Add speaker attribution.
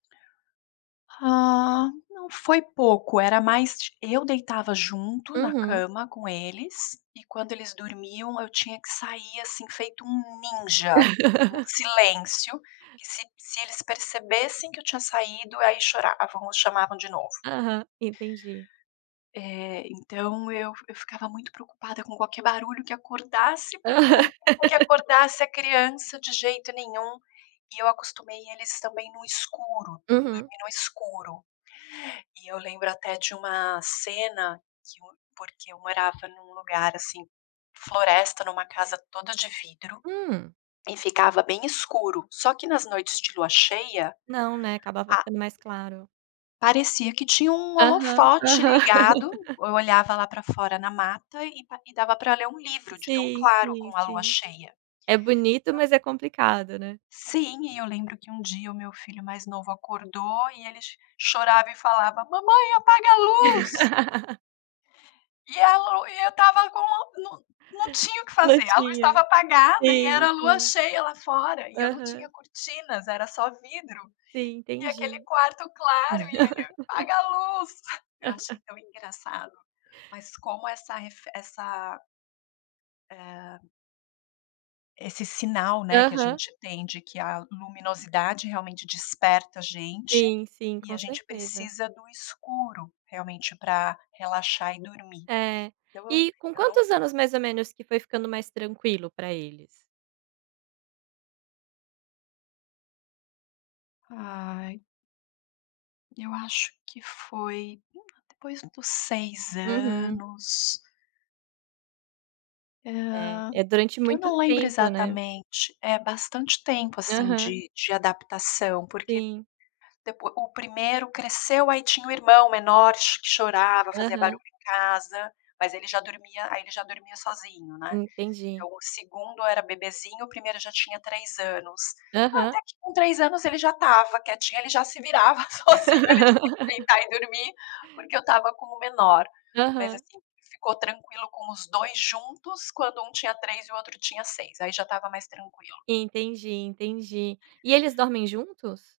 Speaker 1: Ah, não, foi pouco, era mais ti eu deitava junto na
Speaker 2: Uhum.
Speaker 1: cama com eles, e quando eles dormiam, eu tinha que sair, assim, feito um ninja. Um silêncio, que se se eles percebessem que eu tinha saído, aí choravam, chamavam de novo.
Speaker 2: Aham, entendi.
Speaker 1: Eh, então eu eu ficava muito preocupada com qualquer barulho que acordasse, porque eu
Speaker 2: Aham.
Speaker 1: que acordasse a criança de jeito nenhum, e eu acostumei eles também no escuro,
Speaker 2: Uhum.
Speaker 1: dormir no escuro. E eu lembro até de uma cena que um porque eu morava num lugar, assim, floresta, numa casa toda de vidro,
Speaker 2: Hum.
Speaker 1: e ficava bem escuro, só que nas noites de lua cheia,
Speaker 2: Não, né, acabava
Speaker 1: a
Speaker 2: ficando mais claro.
Speaker 1: parecia que tinha um
Speaker 2: Aham,
Speaker 1: holofote
Speaker 2: aham.
Speaker 1: ligado, eu olhava lá pra fora na mata e pa e dava pra ler um livro, de tão
Speaker 2: Sim,
Speaker 1: claro
Speaker 2: sim,
Speaker 1: com a lua
Speaker 2: sim.
Speaker 1: cheia.
Speaker 2: É bonito,
Speaker 1: Então
Speaker 2: mas é complicado, né.
Speaker 1: Sim, e eu lembro que um dia o meu filho mais novo acordou, e ele cho chorava e falava: "Mamãe, apaga a luz". E a lu e eu estava com não não tinha o que
Speaker 2: Não
Speaker 1: fazer, a luz
Speaker 2: tinha.
Speaker 1: estava apagada, e
Speaker 2: Sim,
Speaker 1: era lua
Speaker 2: sim.
Speaker 1: cheia lá fora, e eu não tinha
Speaker 2: Aham.
Speaker 1: cortinas, era só vidro,
Speaker 2: Sim,
Speaker 1: e aquele
Speaker 2: entendi.
Speaker 1: quarto claro, e ele: "Apaga a luz". Eu achei tão engraçado. Mas como essa refe essa eh esse sinal, né, que a
Speaker 2: Aham.
Speaker 1: gente tem de que a luminosidade, realmente, desperta a gente,
Speaker 2: Sim, sim,
Speaker 1: e
Speaker 2: com
Speaker 1: a gente
Speaker 2: certeza.
Speaker 1: precisa do escuro, realmente, pra relaxar e dormir.
Speaker 2: É.
Speaker 1: Então eu
Speaker 2: E com
Speaker 1: eu não
Speaker 2: quantos anos, mais ou menos, que foi ficando mais tranquilo pra eles?
Speaker 1: Ai. Eu acho que foi [unintelligible] depois dos 6
Speaker 2: Uhum.
Speaker 1: anos.
Speaker 2: É.
Speaker 1: Hã.
Speaker 2: É durante
Speaker 1: Eu
Speaker 2: muito
Speaker 1: não lembro
Speaker 2: tempo, né.
Speaker 1: exatamente. É bastante tempo, assim,
Speaker 2: Aham.
Speaker 1: de de adaptação, porque
Speaker 2: Sim.
Speaker 1: depo o 1º cresceu, aí tinha o irmão menor ch chorava, fazia
Speaker 2: Aham.
Speaker 1: barulho em casa, mas ele já dormia aí ele já dormia sozinho, né.
Speaker 2: Entendi.
Speaker 1: Então, o 2º era bebezinho, o 1º já tinha 3 anos. Ah,
Speaker 2: Aham.
Speaker 1: até que com 3 anos, ele já estava quietinho, ele já se virava sozinho, ele tinha que deitar e dormir, porque eu estava com o menor. Mas
Speaker 2: Aham.
Speaker 1: assim, ficou tranquilo com os 2 juntos, quando um tinha 3 e o outro tinha 6, aí já estava mais tranquilo.
Speaker 2: Entendi, entendi. E eles dormem juntos?